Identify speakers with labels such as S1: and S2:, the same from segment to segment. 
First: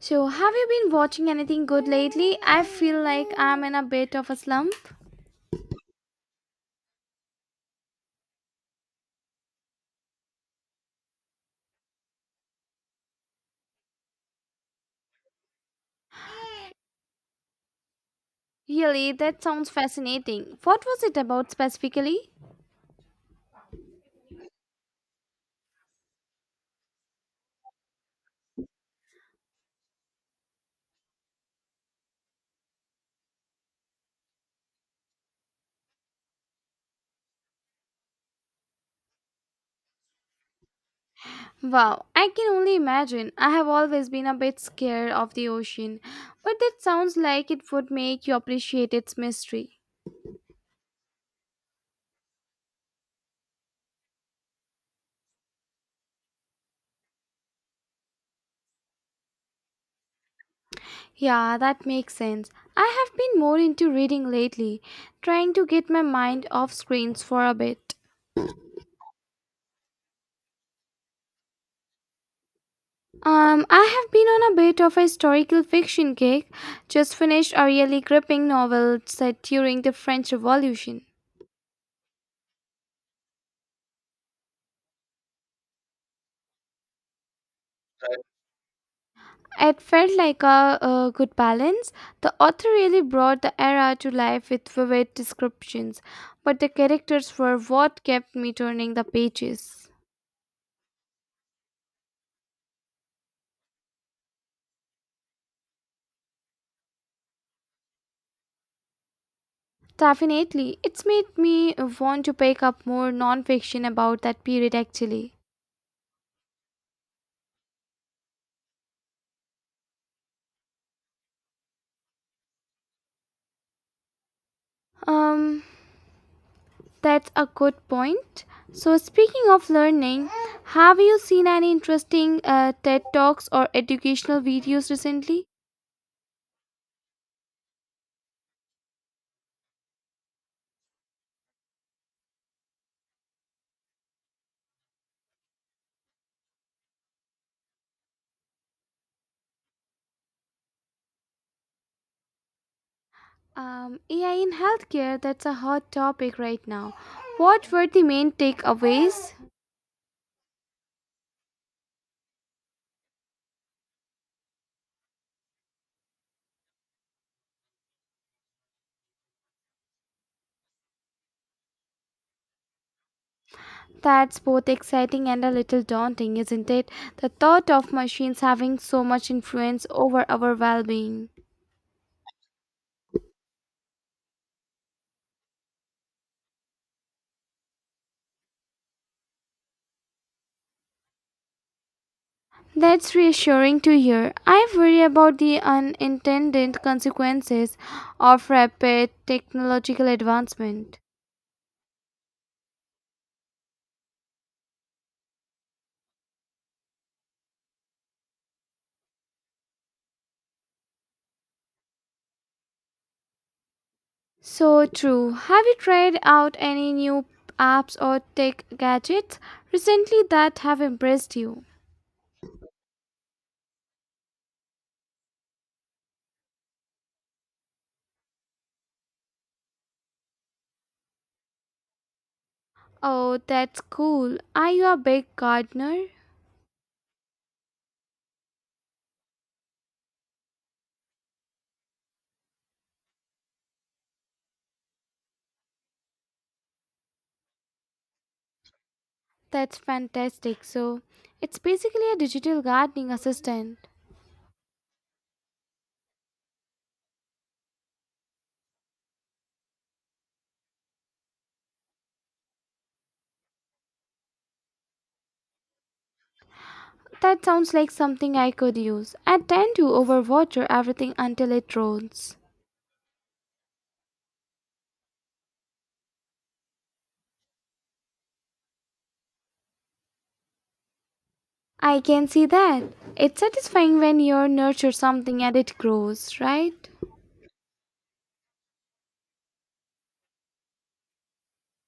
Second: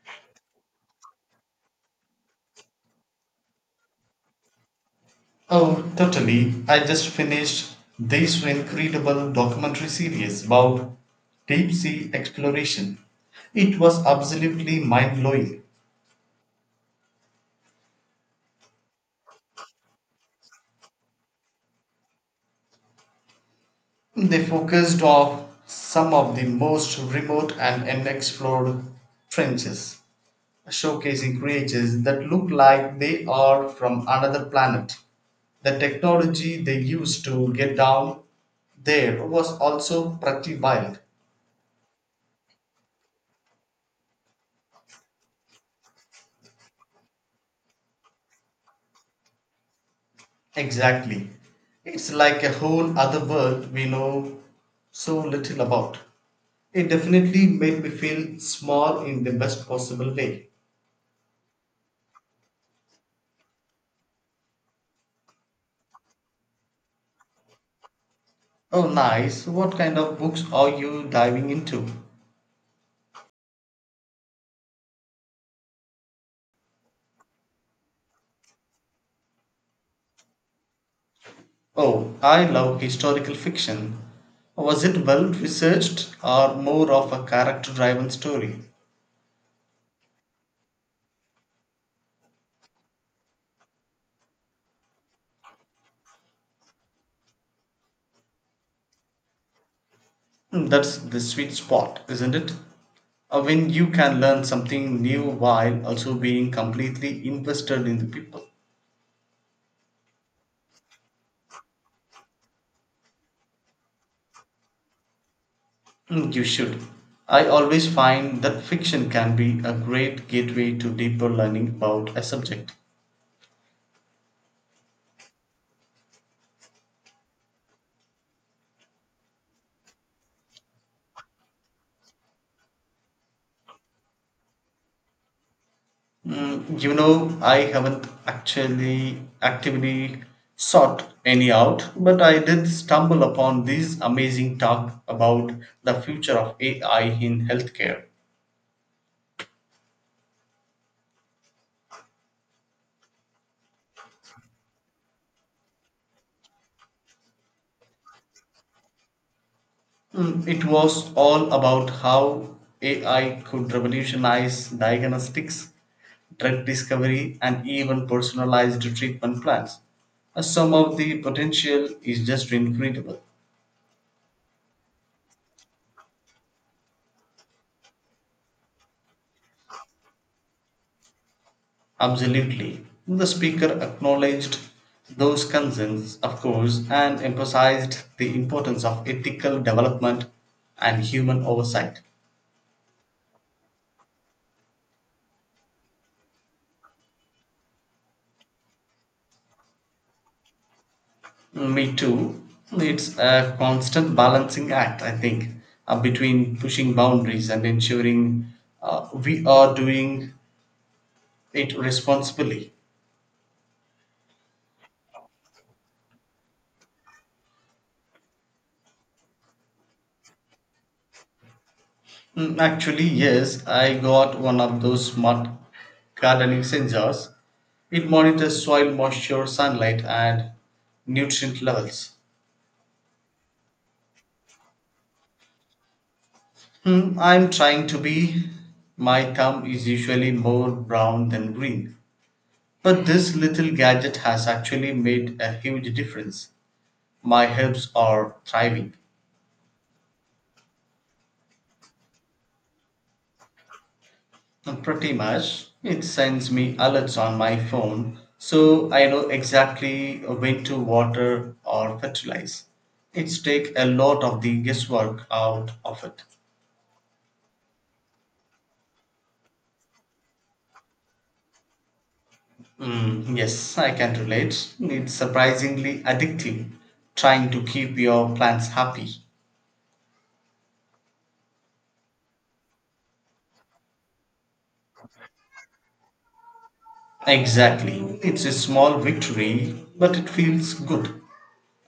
S1: So, have you been watching anything good lately? I feel like I'm in a bit of a slump.
S2: Oh, totally. I just finished this incredible documentary series about deep sea exploration. It was absolutely mind blowing.
S1: Really, that sounds fascinating. What was it about specifically?
S2: They focused on some of the most remote and unexplored trenches, showcasing creatures that look like they are from another planet. The technology they used to get down there was also pretty wild.
S1: Wow, I can only imagine. I have always been a bit scared of the ocean, but that sounds like it would make you appreciate its mystery.
S2: Exactly. It's like a whole other world we know so little about. It definitely made me feel small in the best possible way.
S1: Yeah, that makes sense. I have been more into reading lately, trying to get my mind off screens for a bit.
S2: Oh, nice. What kind of books are you diving into?
S1: I have been on a bit of a historical fiction kick. Just finished a really gripping novel set during the French Revolution.
S2: Oh, I love historical fiction. Was it well researched or more of a character driven story?
S1: It felt like a good balance. The author really brought the era to life with vivid descriptions, but the characters were what kept me turning the pages.
S2: Hmm. That's the sweet spot, isn't it? When you can learn something new while also being completely invested in the people.
S1: Definitely, it's made me want to pick up more non fiction about that period actually.
S2: Mm, you should. I always find that fiction can be a great gateway to deeper learning about a subject.
S1: Um, That's a good point. So, speaking of learning, have you seen any interesting TED Talks or educational videos recently?
S2: Mm. I haven't actually actively sought any out, but I did stumble upon this amazing talk about the future of AI in healthcare.
S1: AI in healthcare, that's a hot topic right now. What were the main takeaways?
S2: Mm. It was all about how AI could revolutionize diagnostics, drug discovery, and even personalized treatment plans. Some of the potential is just incredible.
S1: That's both exciting and a little daunting, isn't it? The thought of machines having so much influence over our well being.
S2: Absolutely. The speaker acknowledged those concerns, of course, and emphasized the importance of ethical development and human oversight.
S1: That's reassuring to hear. I worry about the unintended consequences of rapid technological advancement.
S2: Me too. It's a constant balancing act, I think, between pushing boundaries and ensuring we are doing it responsibly.
S1: So true. Have you tried out any new apps or tech gadgets recently that have impressed you?
S2: Mm. Actually, yes, I got one of those smart gardening sensors. It monitors soil moisture, sunlight, and nutrient levels.
S1: Oh, that's cool. Are you a big gardener?
S2: Hmm, I'm trying to be. My thumb is usually more brown than green. But this little gadget has actually made a huge difference. My herbs are thriving.
S1: That's fantastic. So, it's basically a digital gardening assistant.
S2: And pretty much, it sends me alerts on my phone so I know exactly when to water or fertilize. It's take a lot of the guesswork out of it.
S1: That sounds like something I could use. I tend to overwater everything until it drools.
S2: Mm, yes, I can relate. It's surprisingly addictive trying to keep your plants happy.
S1: I can see that. It's satisfying when you nurture something and it grows, right?
S2: Exactly. It's a small victory, but it feels good.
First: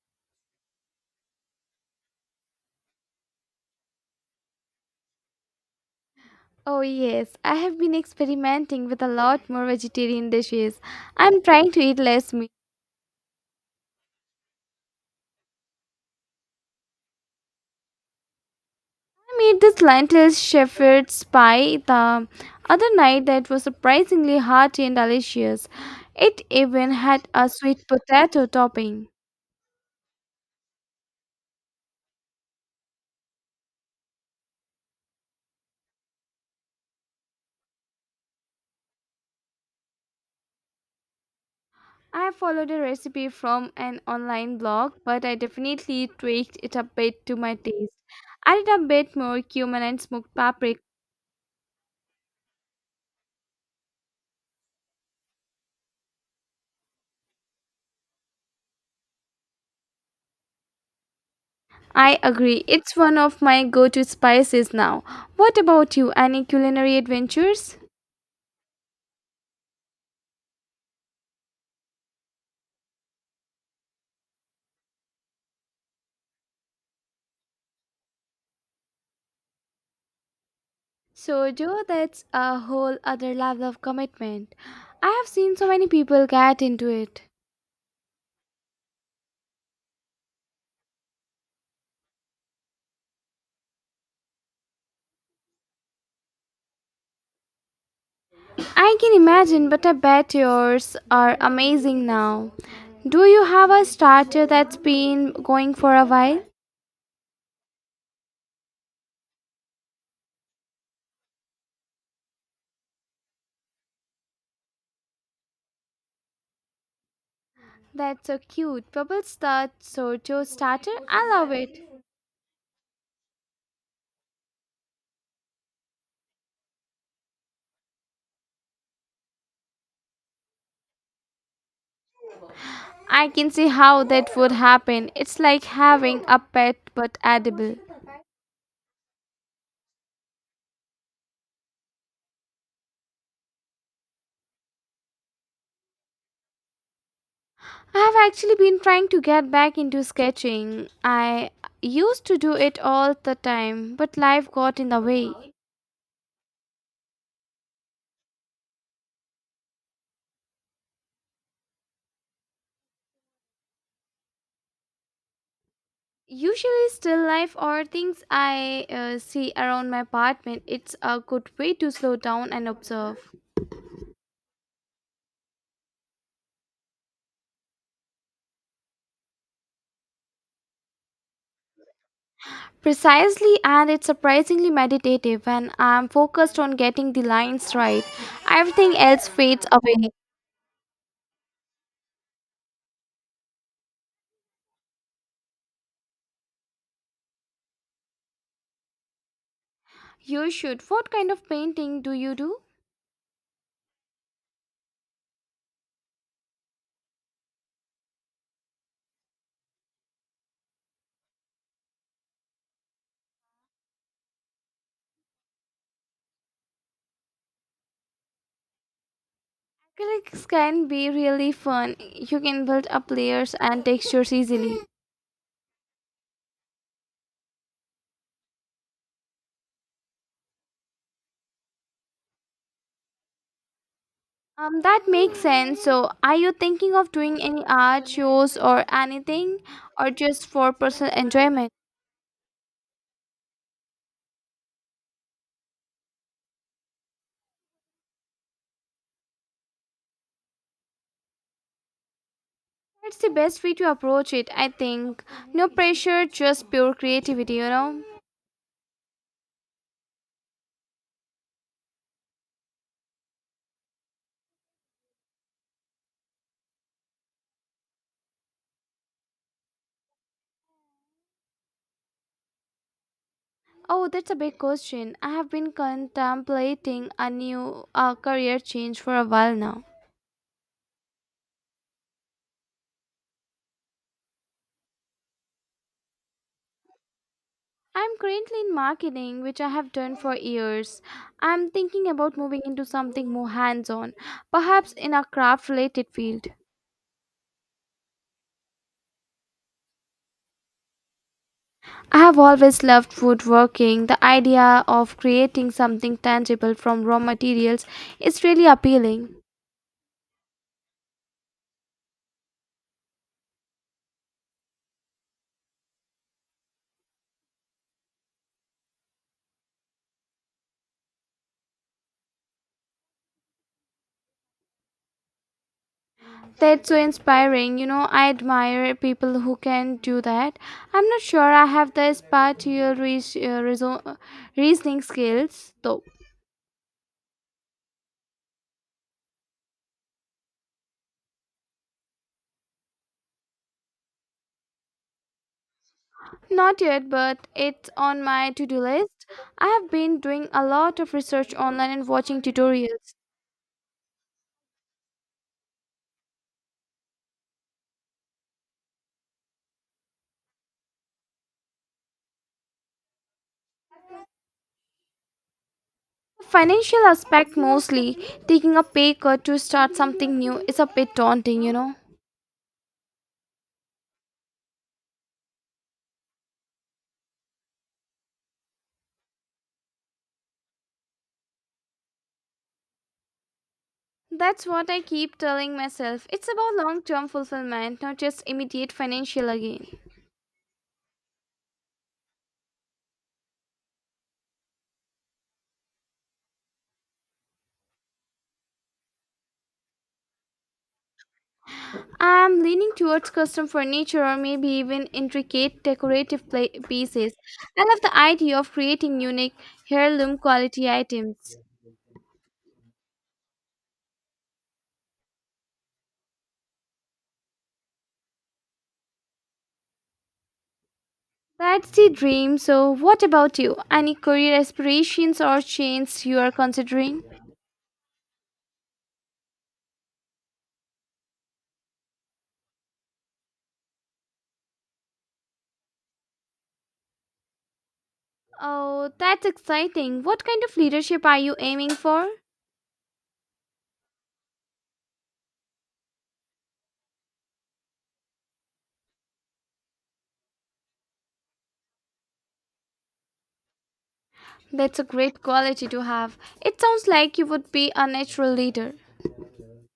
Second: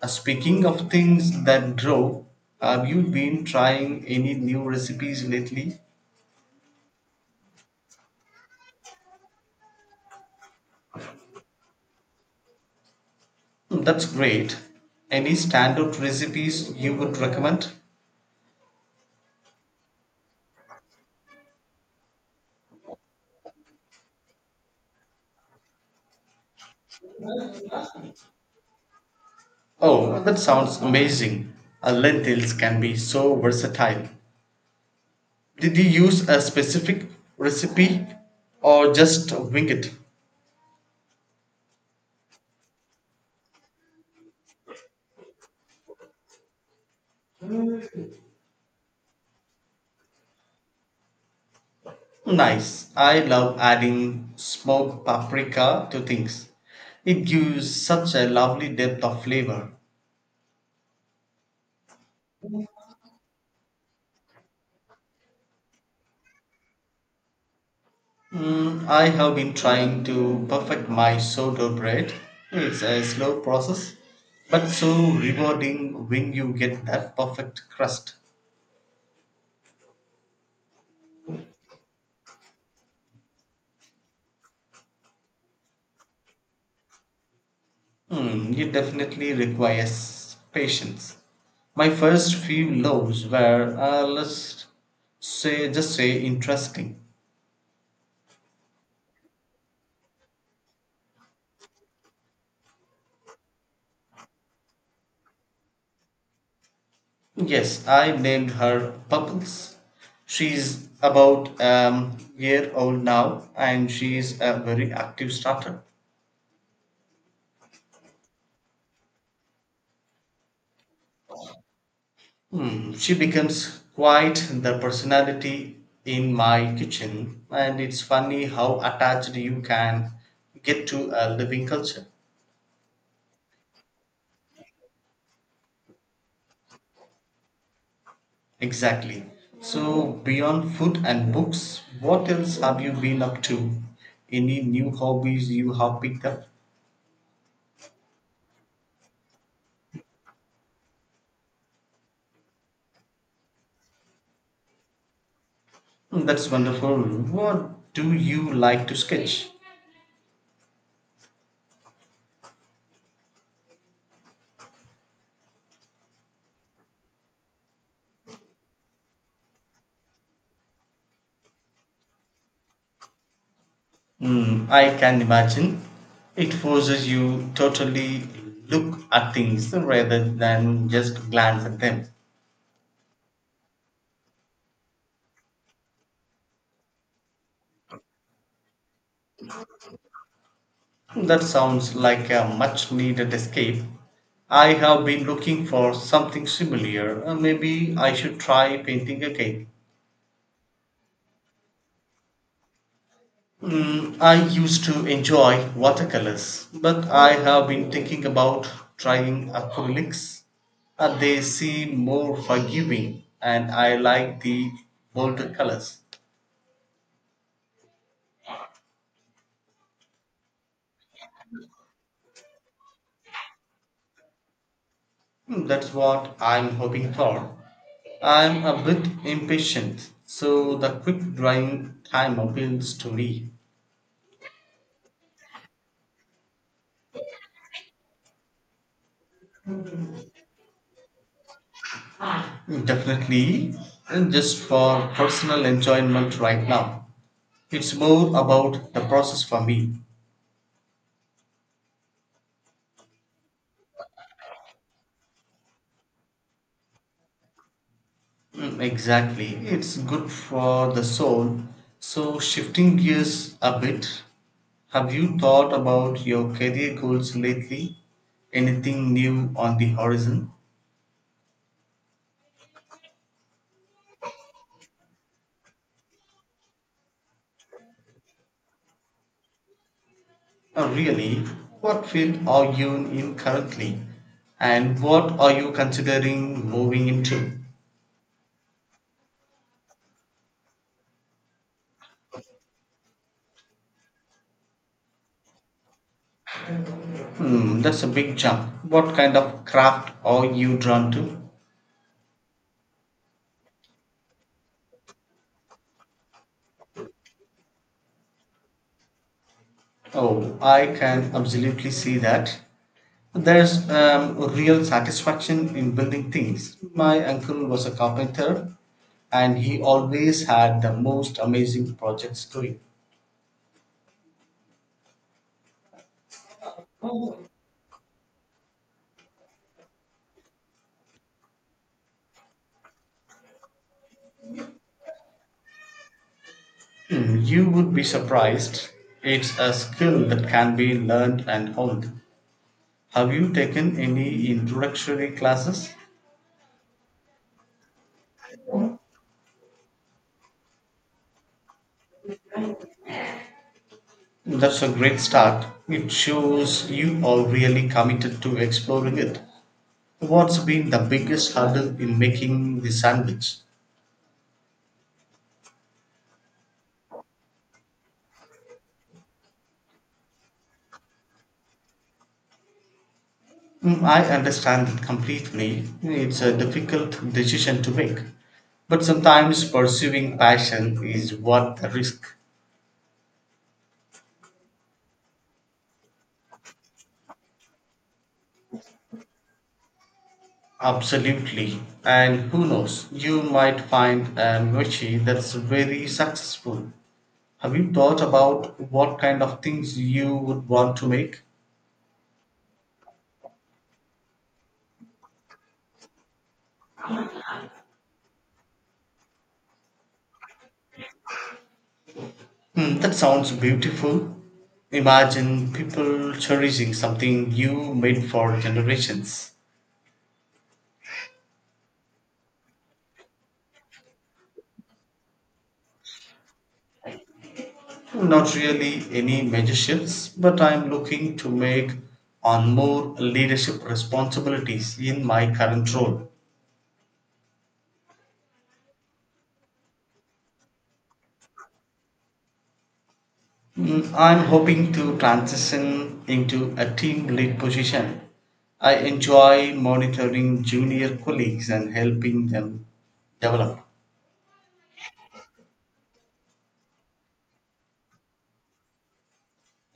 S2: Speaking of things that grow, have you been trying any new recipes lately?
S1: Oh, yes. I have been experimenting with a lot more vegetarian dishes. I'm trying to eat less meat.
S2: Hmm, that's great. Any standout recipes you would recommend?
S1: I made this lentil shepherd's pie the other night that was surprisingly hearty and delicious. It even had a sweet potato topping.
S2: Oh, that sounds amazing. Lentils can be so versatile. Did you use a specific recipe or just wing it?
S1: I followed a recipe from an online blog, but I definitely tweaked it a bit to my taste. Added a bit more cumin and smoked paprika.
S2: Nice. I love adding smoked paprika to things. It gives such a lovely depth of flavor.
S1: I agree, it's one of my go to spices now. What about you? Any culinary adventures?
S2: I have been trying to perfect my sourdough bread. It's a slow process, but so rewarding when you get that perfect crust.
S1: So, Joe, that's a whole other level of commitment. I have seen so many people get into it.
S2: Hmm, it definitely requires patience. My first few loaves were, let's just say, interesting.
S1: I can imagine, but I bet yours are amazing now. Do you have a starter that's been going for a while?
S2: Yes, I named her Bubbles. She's about year old now, and she's a very active starter.
S1: That's so cute. Bubble start, sojo starter. I love it.
S2: Hmm, she becomes quite the personality in my kitchen, and it's funny how attached you can get to a living culture.
S1: I can see how that would happen. It's like having a pet but edible.
S2: Exactly. So, beyond food and books, what else have you been up to? Any new hobbies you have picked up?
S1: I have actually been trying to get back into sketching. I used to do it all the time, but life got in the way.
S2: Hmm, that's wonderful. What do you like to sketch?
S1: Usually, still life or things I see around my apartment, it's a good way to slow down and observe.
S2: Hmm, I can imagine. It forces you totally look at things rather than just glance at them.
S1: Precisely, and it's surprisingly meditative when I'm focused on getting the lines right. Everything else fades away.
S2: That sounds like a much needed escape. I have been looking for something similar. Maybe I should try painting again.
S1: You should. What kind of painting do you do?
S2: Mm, I used to enjoy watercolors, but I have been thinking about trying acrylics. They seem more forgiving, and I like the bolder colors.
S1: Acrylics can be really fun. You can build up layers and textures easily.
S2: Mm, that's what I'm hoping for. I'm a bit impatient, so the quick drying time appeals to me.
S1: That makes sense. So, are you thinking of doing any art shows or anything, or just for personal enjoyment?
S2: Definitely, and just for personal enjoyment right now. It's more about the process for me.
S1: That's the best way to approach it, I think. No pressure, just pure creativity, you know?
S2: Mm, exactly, it's good for the soul. So, shifting gears a bit, have you thought about your career goals lately? Anything new on the horizon?
S1: Oh, that's a big question. I have been contemplating a new career change for a while now.
S2: Oh, really? What field are you in currently? And what are you considering moving into?
S1: I'm currently in marketing, which I have done for years. I'm thinking about moving into something more hands on, perhaps in a craft related field.
S2: Hmm, that's a big jump. What kind of craft are you drawn to?
S1: I have always loved woodworking. The idea of creating something tangible from raw materials is really appealing.
S2: Oh, I can absolutely see that. There's a real satisfaction in building things. My uncle was a carpenter and he always had the most amazing projects going.
S1: That's so inspiring. You know, I admire people who can do that. I'm not sure I have the reasoning skills, though.
S2: Hmm, you would be surprised. It's a skill that can be learned and honed. Have you taken any introductory classes?
S1: Not yet, but it's on my to do list. I have been doing a lot of research online and watching tutorials.
S2: That's a great start. It shows you are really committed to exploring it. What's been the biggest hurdle in making the sandwich?
S1: Financial aspect mostly, taking a pay cut to start something new is a bit daunting, you know.
S2: Mm, I understand it completely. It's a difficult decision to make. But sometimes pursuing passion is worth the risk.
S1: That's what I keep telling myself. It's about long term fulfillment, not just immediate financial gain.
S2: Absolutely. And who knows, you might find a niche that's very successful. Have you thought about what kind of things you would want to make?
S1: I'm leaning towards custom furniture or maybe even intricate decorative pla pieces. I love the idea of creating unique heirloom quality items.
S2: Hmm, that sounds beautiful. Imagine people cherishing something you made for generations.
S1: That's the dream. So, what about you? Any career aspirations or changes you are considering?
S2: Not really any major shifts, but I'm looking to make on more leadership responsibilities in my current role.
S1: Oh, that's exciting. What kind of leadership are you aiming for?
S2: Mm, I'm hoping to transition into a team lead position. I enjoy monitoring junior colleagues and helping them develop.
S1: That's a great quality to have. It sounds like you would be a natural leader.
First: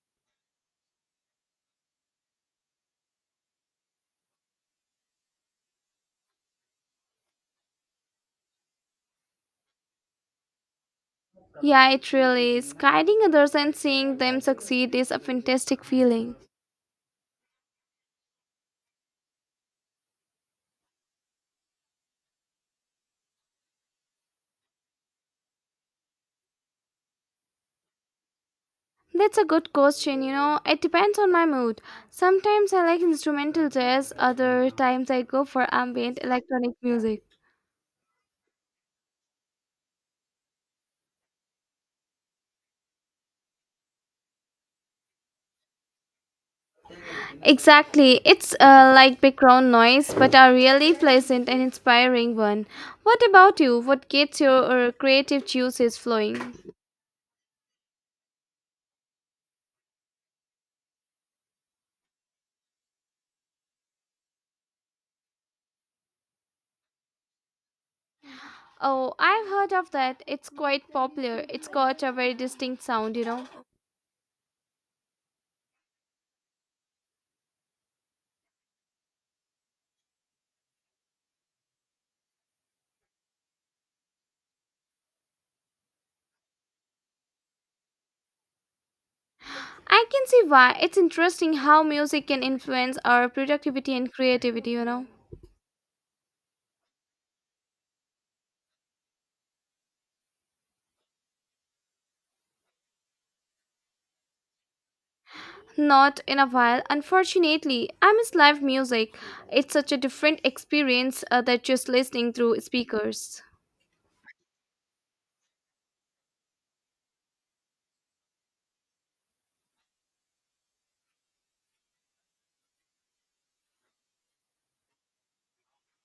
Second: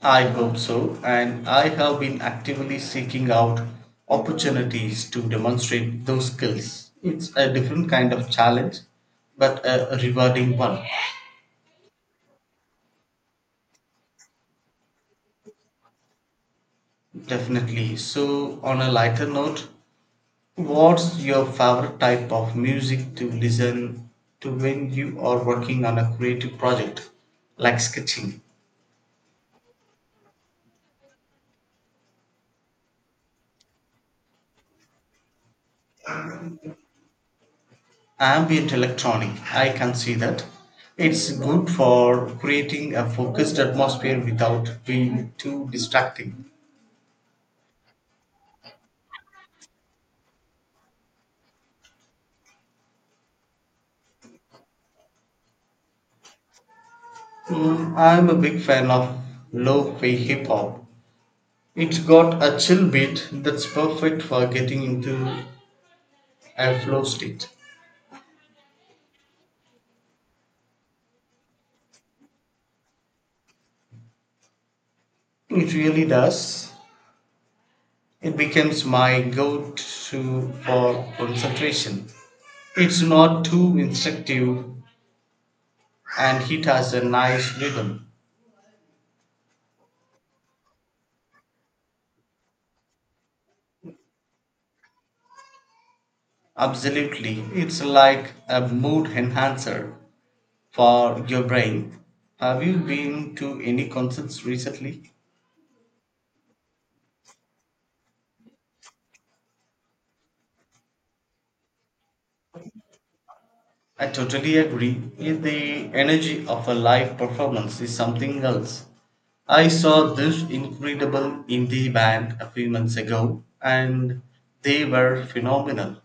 S2: I hope so, and I have been actively seeking out opportunities to demonstrate those skills. It's a different kind of challenge, but a rewarding one,
S1: Yeah, it really is. Guiding others and seeing them succeed is a fantastic feeling.
S2: definitely. So, on a lighter note, what's your favorite type of music to listen to when you are working on a creative project, like sketching?
S1: That's a good question, you know. It depends on my mood. Sometimes I like instrumental jazz, other times I go for ambient electronic music.
S2: Ambient electronic, I can see that. It's good for creating a focused atmosphere without being too distracting.
S1: Exactly. It's like background noise, but a really pleasant and inspiring one. What about you? What gets your creative juices flowing?
S2: Mm, I'm a big fan of lo-fi hip-hop. It's got a chill beat that's perfect for getting into a flow state.
S1: Oh, I've heard of that. It's quite popular. It's got a very distinct sound, you know.
S2: It really does. It becomes my go-to for concentration. It's not too instructive, and it has a nice rhythm.
S1: I can see why. It's interesting how music can influence our productivity and creativity, you know.
S2: Absolutely. It's like a mood enhancer for your brain. Have you been to any concerts recently?
S1: Not in a while. Unfortunately, I miss live music. It's such a different experience that just listening through speakers.
S2: I totally agree. The energy of a live performance is something else. I saw this incredible indie band a few months ago and they were phenomenal.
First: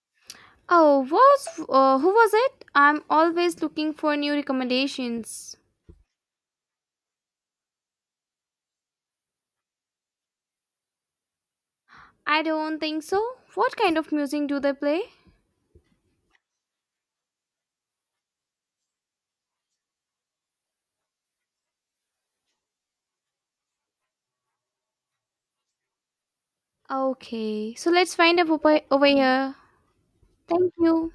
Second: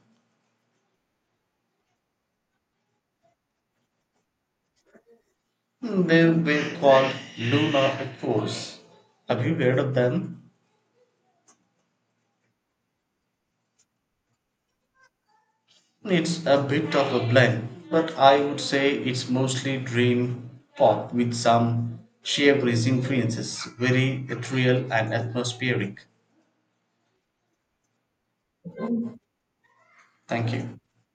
S1: Oh, was who was it? I'm always looking for new recommendations.
S2: They were called Lunar Echoes. Have you heard of them?
S1: I don't think so. What kind of music do they play?
S2: It's a bit of a blend, but I would say it's mostly dream pop with some Chiabrese influences, very ethereal and atmospheric.
S1: Okay, so let's find up over here.
S2: Thank
S1: Thank
S2: you.
S1: you.